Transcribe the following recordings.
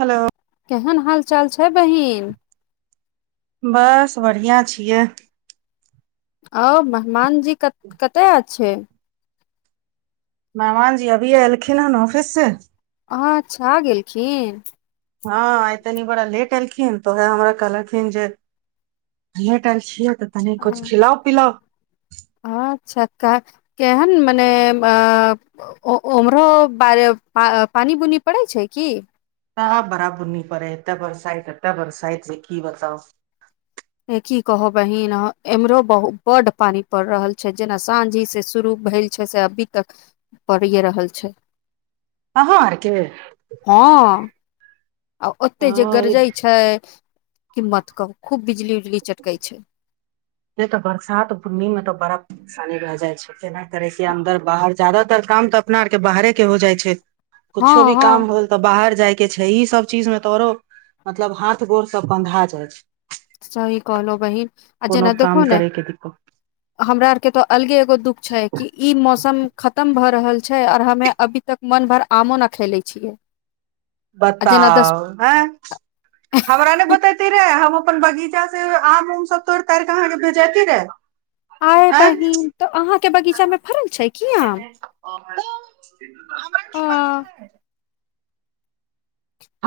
Hello केहेन हाल चाल छै बहिन बस बढ़िया छियै आउ मेहमान जी कत - कतेय छै मेहमान जी अभिये एलखिन हन ऑफिस से हुआ छा गेलखिन हँ आय तनी बड़ा लेट एलखिन तऽ उहै हमरा कहलखिन जे लेटल छियै तऽ तनि कुछ खिलाउ पिलाउ अच्छऽ का केहन मने अ ओ ओ ओम्हरो बरे पा - पानी बुनी पड़ै छै की हँ बरा बुनी पड़े हय एते बरसाइत एते बरसाइत जे की बताउ यै की कहो बहिन इम्हरो बहुत बड पानी पड़ रहल छै जेना साँझी से शुरू भेल छै से अभी तक पड पढ़िये रहल छै। अहाँ आर केँ। हँ आ ओते जे ओ, गरजै ये छै की मत कहु खूब बिजली उजली चटकै छै से तऽ बरसात बुन्नी म तऽ बड़ा परेशानी भैऽ जाइ छै तेना करै छै अन्दर बाहर जदातर काम तऽ अपना आरके बाहरे केँ हो जाइ छै। हँ कुछो भी हँ काम होल। तऽ बाहर जाइ केँ छै ई सब चीज मे तऽ आऔरो मतलब हाथ गोर सब बन्धा जाइ छैय। सही कहलो बहिन आ कोनो जेना देख काम होने। करे के दिक्कत हमरा आर केँ तो अलगे एगो दुख छै कि इ मौसम खतम भऽ रहल छै आओर हमे अभी तक मन भर आमो नऽ खेले छियै। आ जेना दस बताउ हे। हमरा नय बतेती रहे हम अपन बगीचा से आम उम सब तोड़ तड़िक अहाँ कऽ भेजेती रहे। आय बहिन तऽ अहाँ केँ बगीचा मे फरल छै की आम। [inaudible] अ पता है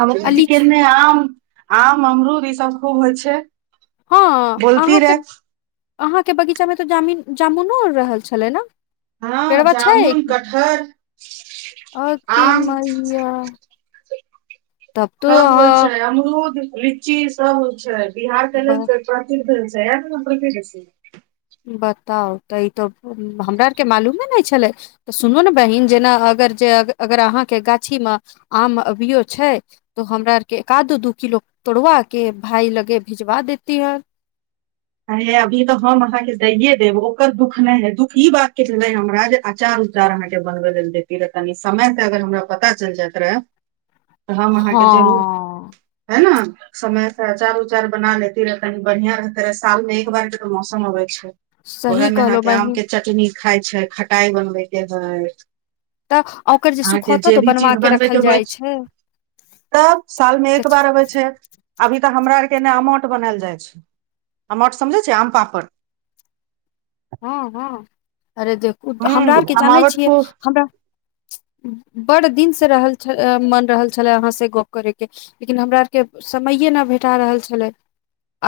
आब आ लीच बिकेरने आउ आम अमरूद ई सब खूब होइ छै बोलती रै अहाँकेँ बगीचा मे तऽ जामीन जामुनो आर रहल छलै नऽ हँ पेरवा छै जामुन कटहर अ की आम मैया। तब तो सब होइ छै अहाँ अमरूद लीची सब होइ छै बिहार केँ लेल। [unintelligible] [unintelligible] बताउ तऽ ई तो हमरा आरके मालूमे नय छलै तऽ सुनू ने बहिन जेना अगर जे अगर अहाँकेँ गाछी मऽ आम अभियो छै। तो हमरा आरके एका आदो दू किलो तोड़वा केँ भााय लगे भिजवा देती हन हाय यै अभी तऽ हम अहाँकेँ दइये देब ओकर दुःख नय है दुःख ई बात केँ भेल हमरा जे अचार। चार आहाँकेँ बनबै लेल देती रहै तनी समय कऽ अगर हमरा पता चैल जायइ रहै। तऽ हम अहाँके हँ जरूर हे ने समय से अचार उचार बना लेती रहै तनी बढ़िया रह फेर साल मे एक बार जकर मौसम अबे छै ओहे सही मे अहां कहलो के आम बहिन के चट नी खाइ छै खटाइ बनबेके हैय तऽ ओकर जे सुखोतो त ओ बनवा के रखल जाइत छै तऽ साल मे एक बार अबै छै अभी तऽ हमरा आर के ने आमठ बनाल जाइ छैय आमठ समझै छ आम पापड़ हँ हँ अरे देखू हमरा हूँ आरके जानै अमावट छियै खूब हमरा बढ़ दिन से रहल छल मन रहल छलए हाँ से गप करैके लेकिन हमरा आरके समैए नय भेटा रहल छलै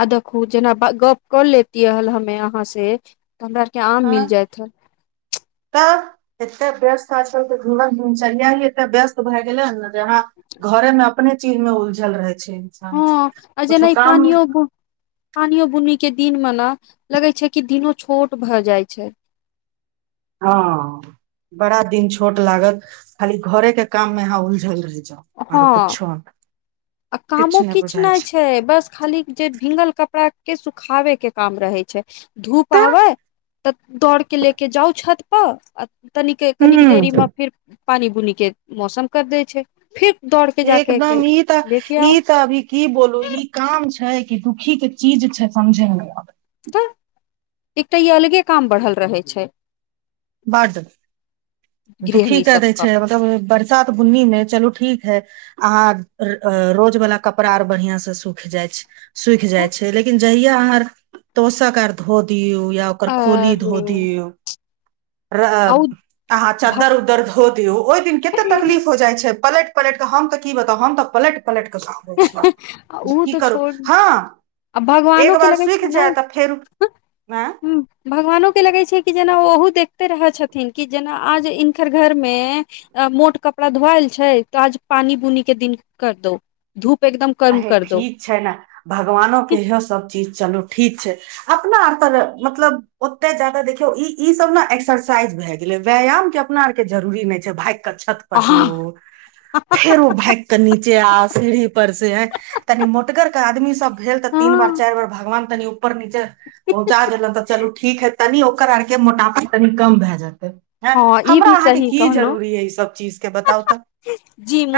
आ देखु जेना गप कर लेतियए हल हमे अहाँ से त हमरा आर के आम हँ मिल जायत ह [inaudible] तऽ एते व्यस्त आ चल त जीवन दिनचरय ही एते व्यस्त भए गेलै हन ने जे यहाँ घरे में अपने चीज में उलझल रहे छी हँ अ जेना इ पानियो पानियो बुनी के दिन म ने लगे छै की दिनो छोट भए जाय छै हँ बड़ा दिन छोट लागत खाली घरे के काम मे उलझल रहि जाउ हँ आरो कुछो आ कामो किछु नय छै बस खाली जे भींगल कपड़ा के सुखाबे के काम रहे छै धुप तऽ आबै तऽ दौड़ के लेके जाउ छत पर तन कनिक देरी ह मे फिर पानी बुनी के मौसम कर दै छै फिर दौड़ के जाके के एकदम ई त लेके ई आउ त अभी की बोलू ई काम छै कि दुखी के चीज छै समझे मे नय आबे तऽ एकटा ई अलगे काम बढ़ल रहै छै बढ़ दुखी गृहणी क दै सबके छै मतलब बरसात बुन्नीमे चलू ठीक है आ रोज बला कपड़ा आर बढ़िआं से सूख जाइ छै सुख तऽ जाइ छै लेकिन जहिया अर तोषक आर धो दियऔ या ऐकर खोली धो अरे दियो रअ आ उ आंहा भक चदर उदर धो धो दिऔ ओइ दिन कते तकलीफ हो जाइ छै पलट पलट कऽ हम तऽ की बताउ हम तऽ पलट पलट उ केऽ तऽ [inaudible] करू छोड़ हँ आ एक भगवानो के बार लगै छै सुख ने जाय ह तऽ फेरु आँ भगवानो के लगै छै कि जेना ओ ओहो देखते रहै छथिन कि जेना आज हिनकर घर मे अ मोट कपड़ा धोवल छै तो आज पानी बुनी के दिन कर दो धूप एकदम कम अहे कर दो ठीक छै ने भगवानो के इहो सब चीज चलू ठीक छै अपना अर तर मतलब ओते जादा देखियौ ई ई सब ने एक्सरसाइज भए गेलै व्यायाम के अपना आरके जरूरी नय छै भागि कऽ छत पर जो हँ फेरो भाग कऽ नीचे आ सीढ़ी पर से तनि मोटगर के आदमी सब भेल तऽ तीन बार हँ चार बेर भगवान तनि ऊपर नीचे पहुँचा देलन तऽ चलू ठीक हइ तनि ओकर आरके मोटाफा तनि कम भए जेतै हँ ई हमरा भी अहाँके सही की कहलहु जरूरी य ईसभ चीजके बताउ तऽ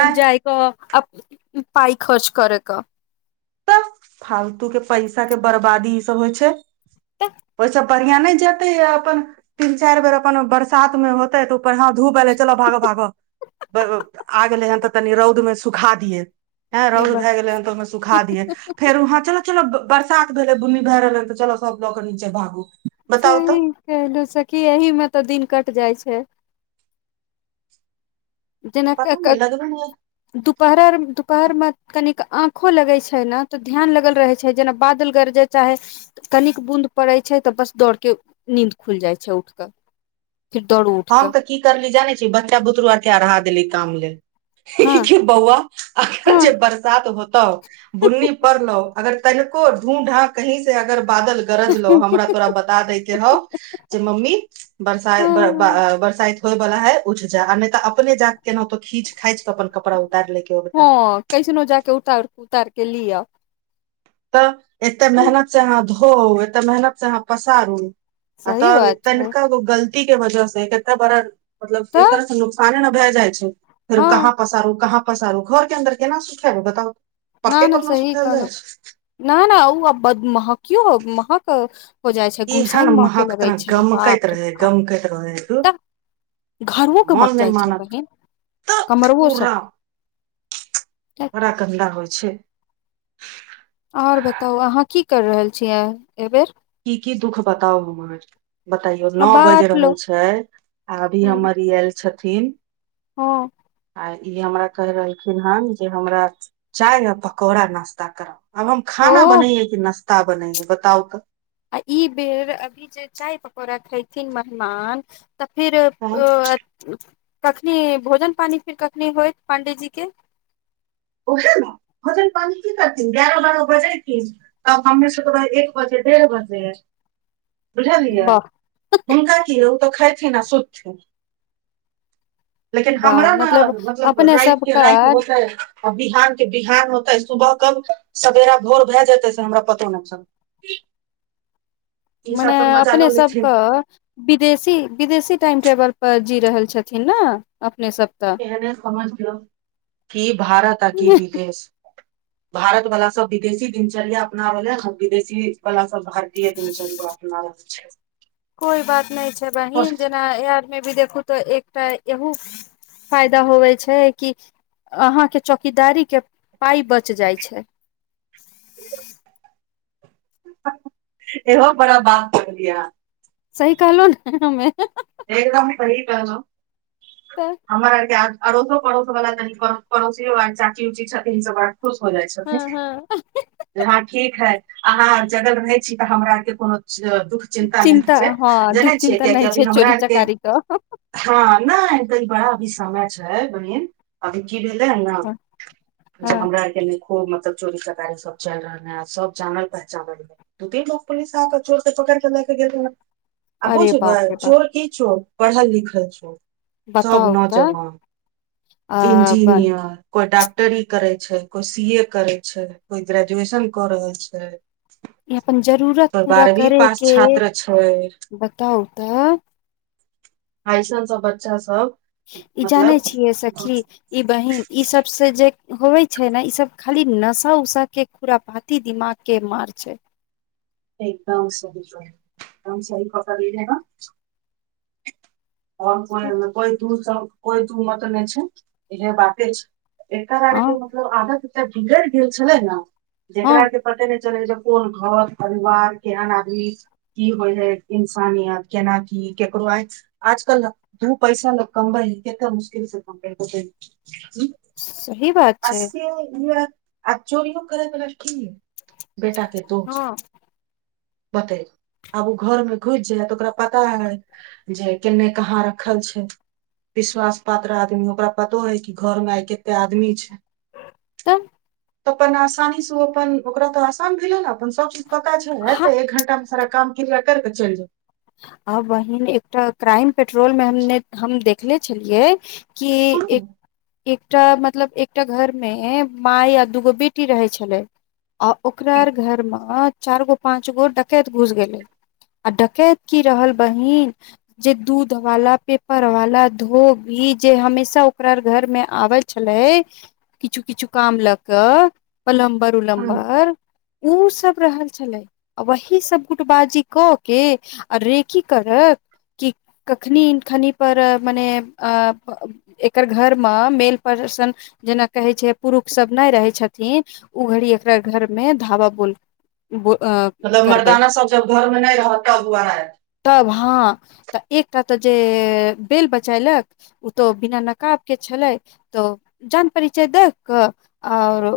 आ त पाइ खर्च करै क तऽ फालतू के पैसा के बर्बादी ई सब होइ छै तऽ ओरसे [unintelligible] जतै है अपन तीन चारि बेर अप्पन बरसात में होते तऽ ऊपर ह धूप एले चलो भागो भागो आ गेलै हन तऽ तनी रौद में सुखा दियए हे ए रौद बा भए गेलै हन तऽ ओहि में सुखा दियै र ह चल चलो बरसात भेलै बुन्नी भए रहल ह तऽ चल सभी लऽ के नीचे भागू बताउ सही तऽ कहल से कि एहिही में तऽ दिन कट जाइ छै। जेनक पता क नहि लगबे नहि दुपहर दुपहर में कनिक आंखो लगे छै। ने तऽ ध्यान लगल रहे छै। जेना बादल गरजत चाहे कनिक बूँद पड़ै छै। तऽ बस दौड़के नींद खुलि जाइ छै। उठि कऽ फिर दौड़ हम उठकऽ तऽ की करली जानै छी बच्चा बुतरु आर के अढ़ा देली काम ल लेल हँ देख बौआ अगर जे हँ बरसात होतौ बुन्नी पड़लो अगर तनिको धू ढ कहीं सऽ अगर बादल गरज लो हमरा तोरा बता दै के हौ जे मम्मी हँ बरसाय [unintelligible] होय बाला है उचजा आ नहि तऽ अपने जााक केनाो खीच खांच कऽ अप्पन कड़ा उतारि ले के ओ हँ कैसनो जाक उतार उतार के लिअ। तऽ एते मेहनत सऽ अहाँ धोउ एते मेहनत से अहाँ पसारू आ सही बात तनि छै क गलती। के वजह से कते बड़ा मतलब एक तऽ तरह से नुकसाने ने भए जाइ छै। फेर हँ कहाँ पसारू कहाँ पसारू घोर के अन्दर केना सुख ह बताउ न पत न पर्ण सही सुखा जा कहलहु छै। न नहि ओ महकियौ महक। हो जाइ छै। एहन गुमसइन मके महक लगै तरह छै। गमकैत बाप रे रहे बाप गमकैत रहे धुर तब घरवो मन कमक नहि जाइ छै। मानत बहिन तऽ कमरवो पूरा सभ कधा होइ छै। आओर बताउ अहाँ की कर रहल छीयै एहिबेर की की दुःख बताउर बतइयो आ नओ बाजि बात लो रहल छै आ अभी हमर ई आयल छथिन। हा आ इ हमरा कहि रहलखिन हन जे हमरा चाय आ पकौड़ा नास्ता करा अब हम ओ खाना बनै कि नाश्ता बनैएै। बताउ तऽ आ ई बेर अभी जे चाय पकोड़ा खेथिन। मेहमान तऽ फिर तऽ कखनी भोजन पानी फिर कखनी होइत पाण्डी जी के ओह ने भजन प की करथिन एगारह बारह बजे छै। तब हम में से तबह एक बजे डेढ़ बजे बुझलियै। वाह हिनका की य ओ तऽ खेथिन आ सुतथिन। लेकिन वाह हमरा न मतलब अपने राति के सबके राति होतै आ बिहान के बिहान होते सुबह क सवेरा भोर भए जेते से हमरा पतो न चलते [unintelligible] मने अपने सभ के विदेशी विदेशी टाइम टेबल पर जी रहल छथिन। ने अपने सभ एने समझ लियौ क भारत अ की विदेश। भारत वाला सभ विदेशी दिनचर्या अपनाव ले हम विदेशी बला सभ भारतीय तन जन अपना छै। कोइ बात नय छै बहिन जेना ए आर मे भी देखू तऽ एकटा एहू फायदा होवै छै कि अहाँ के चौकीदारी के पाइ बच जाइ छै इहो बड़ा बात कहलियै अहाँ। सही कहलौं ने हम्मे। एकदमे सही कहलौं तऽ हमरा आरके आर अड़ोसो पड़ोसो बला तनि पड़ोसियो आर चाची ऊची छथिन सबर खुश हो जाइ हँ छथिन हँ जे हँ ठीक है अहाँ जग रहै छी तऽ हमरा आरके कोनो च दुःख चिन्तामे होइ चिन्ता छै हँ दुःख जनेै छियै चिन्ता कियेकी नहि आब अभी छै हमरा चोरी आरके चकारी के हँ नय आ ई बड़ा अभी समय छै बहिन अभी की भेलै हन न जे हँ हमरा आर के खूब मतलब चोरी चकारी सब चलि रहल हय आ सब जानल पहचानल हय दिन मे पुलिस आक चोरके पकड़ि के लए के गेलै ने आ अरे बूझबै बाप रे बाप चोर की चोर पढ़ल लिखल चोर सब बताउ तऽ नौजवान अ इंजीनियर कोइ डॉक्टरी करै छै कोइ सी ए करै छै कोइ ग्रेजुएशन कऽ रहल छै ई अपन जरूरत कोइ पूरा बारहवीं करे पास के छात्र छै बताउ तऽ अइसन सब बच्चा सब ई जानै मतलब छियै सखी ई बहिन ई सब से जे होवे छै ने ई सब खाली नशा उसा के खूडापाति दिमाग के मार छै एकदम सही कहलि एकदम सही पकड़लियै हन आओर को कोइ एमे कोइ दूमत नय छै इहे बाते छै एकर हँ आरके मतलब आधा के बिगड़ि गेल छलै ने हँ जेकरा आर के पते नय चलै छै कोन घर परिवार केहन आदमी की होइ हय इंसानियत केना की केकरो आँखि आजकल न दू पैसा लोक कमबै हय केते मुश्किल से कमबै हम सही बात आ छै से ई आर आ चोरीयो करै बला की बेटा ते हँ दोस्त बतेब आब ओ घर मे घुसि जाय तऽ ओकरा पता हय जे केन्ने कहाँ रखल छै विश्वास पात्र आदमी ओकरा पतो रहै कि घर मे आइ केते आदमी छै तऽ तऽ अपन आसानी से ओ अपन ओकरा तऽ आसान भेलै ने अपन सब चीज पता छै ह ऐतै एक घंटा मे सारा काम क्रिया करके चलि जेतै आ बहिन एकटा क्राइम पेट्रोल मे हम हम देखले छलियै की एक जाउ एकटा मतलब एकटा घर मे माय आ दूगो बेटी रहै छलै। आ ओकरा घर मे चार गो पांच गो डकैत घुस गेलै आ डकैत की रहल बहिन जे दूध वाला पेपर वाला धोबि जे हमेशा ओकरा घर मे आवय छलै किछु किछु काम लऽ कऽ पलम्बर उलम्बर उ सब रहल छलै आ वही सभ गुटबाजी कऽ के आ रेेकी करत कि कखनी खनी पर मने अ एकर घर मे मेन पर्सन जेना कहै छै पुरुषसभ नहि रहै छथिन ओ घड़ी एकरा घरमे धाबा बोल बो अ मतलब करबै मर्दाना सब जब घर में नहि रहत तब वरायत तब हँ तऽ एकटा तऽ जे बेल बजेलक ओ तऽ बिना नकाब के छलै तऽ जान परिचय देख कऽ आओर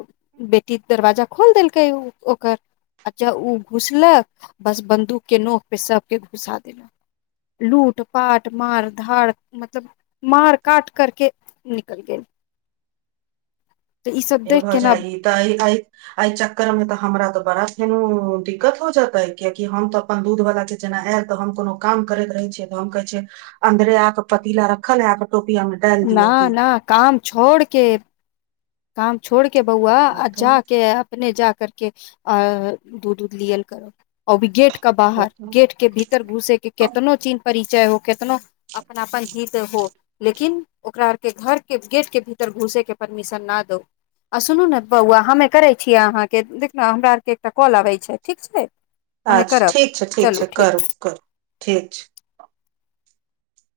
बेटी दरवाजा खोल देलकै ओ ओकर अच्छा ओ घुसलक बस बन्दूकके नोक पे सभके घुसा देलक लूट पाट मार धाड़ मतलब मार काट करके निकल गेल तऽ ई सब य देख भऽ के न जाइ तऽ आ एहि चक्कर मे तऽ हमरा तऽ बड़ा फेन ओ दिक्कत हो जेतै कियाकि हम तऽ अपन दूध वला छै जेना आयल तऽ हम कोनो काम करैत रहै छियै तऽ हम कहै छै अन्दर आके पतीला रखल हय आकेटोपिया मे डालि ना दियौ ना दूध काम छोड़ के काम छोड़ के बौआ बताउ आ तऽ जा के अपने जा करके अ दूध उध लियल करो अओ भी गेट क बाहर बताउ गेट के भीतर र घुसे के केतनो चीन परिचय हो केतनो अपनापन हीत हो लेकिन ओकरा आरके घर के गेट के भीतर घुसे के परमिशन ना दो आ सुनू ने बौआ हमे करै छियै अहाँके देख ने हमरा आरके एकटा कॉल अबै छै ठीक छै हमे अच्छा करब ठीक छै ठीक चलू छै करू करू ठीक छै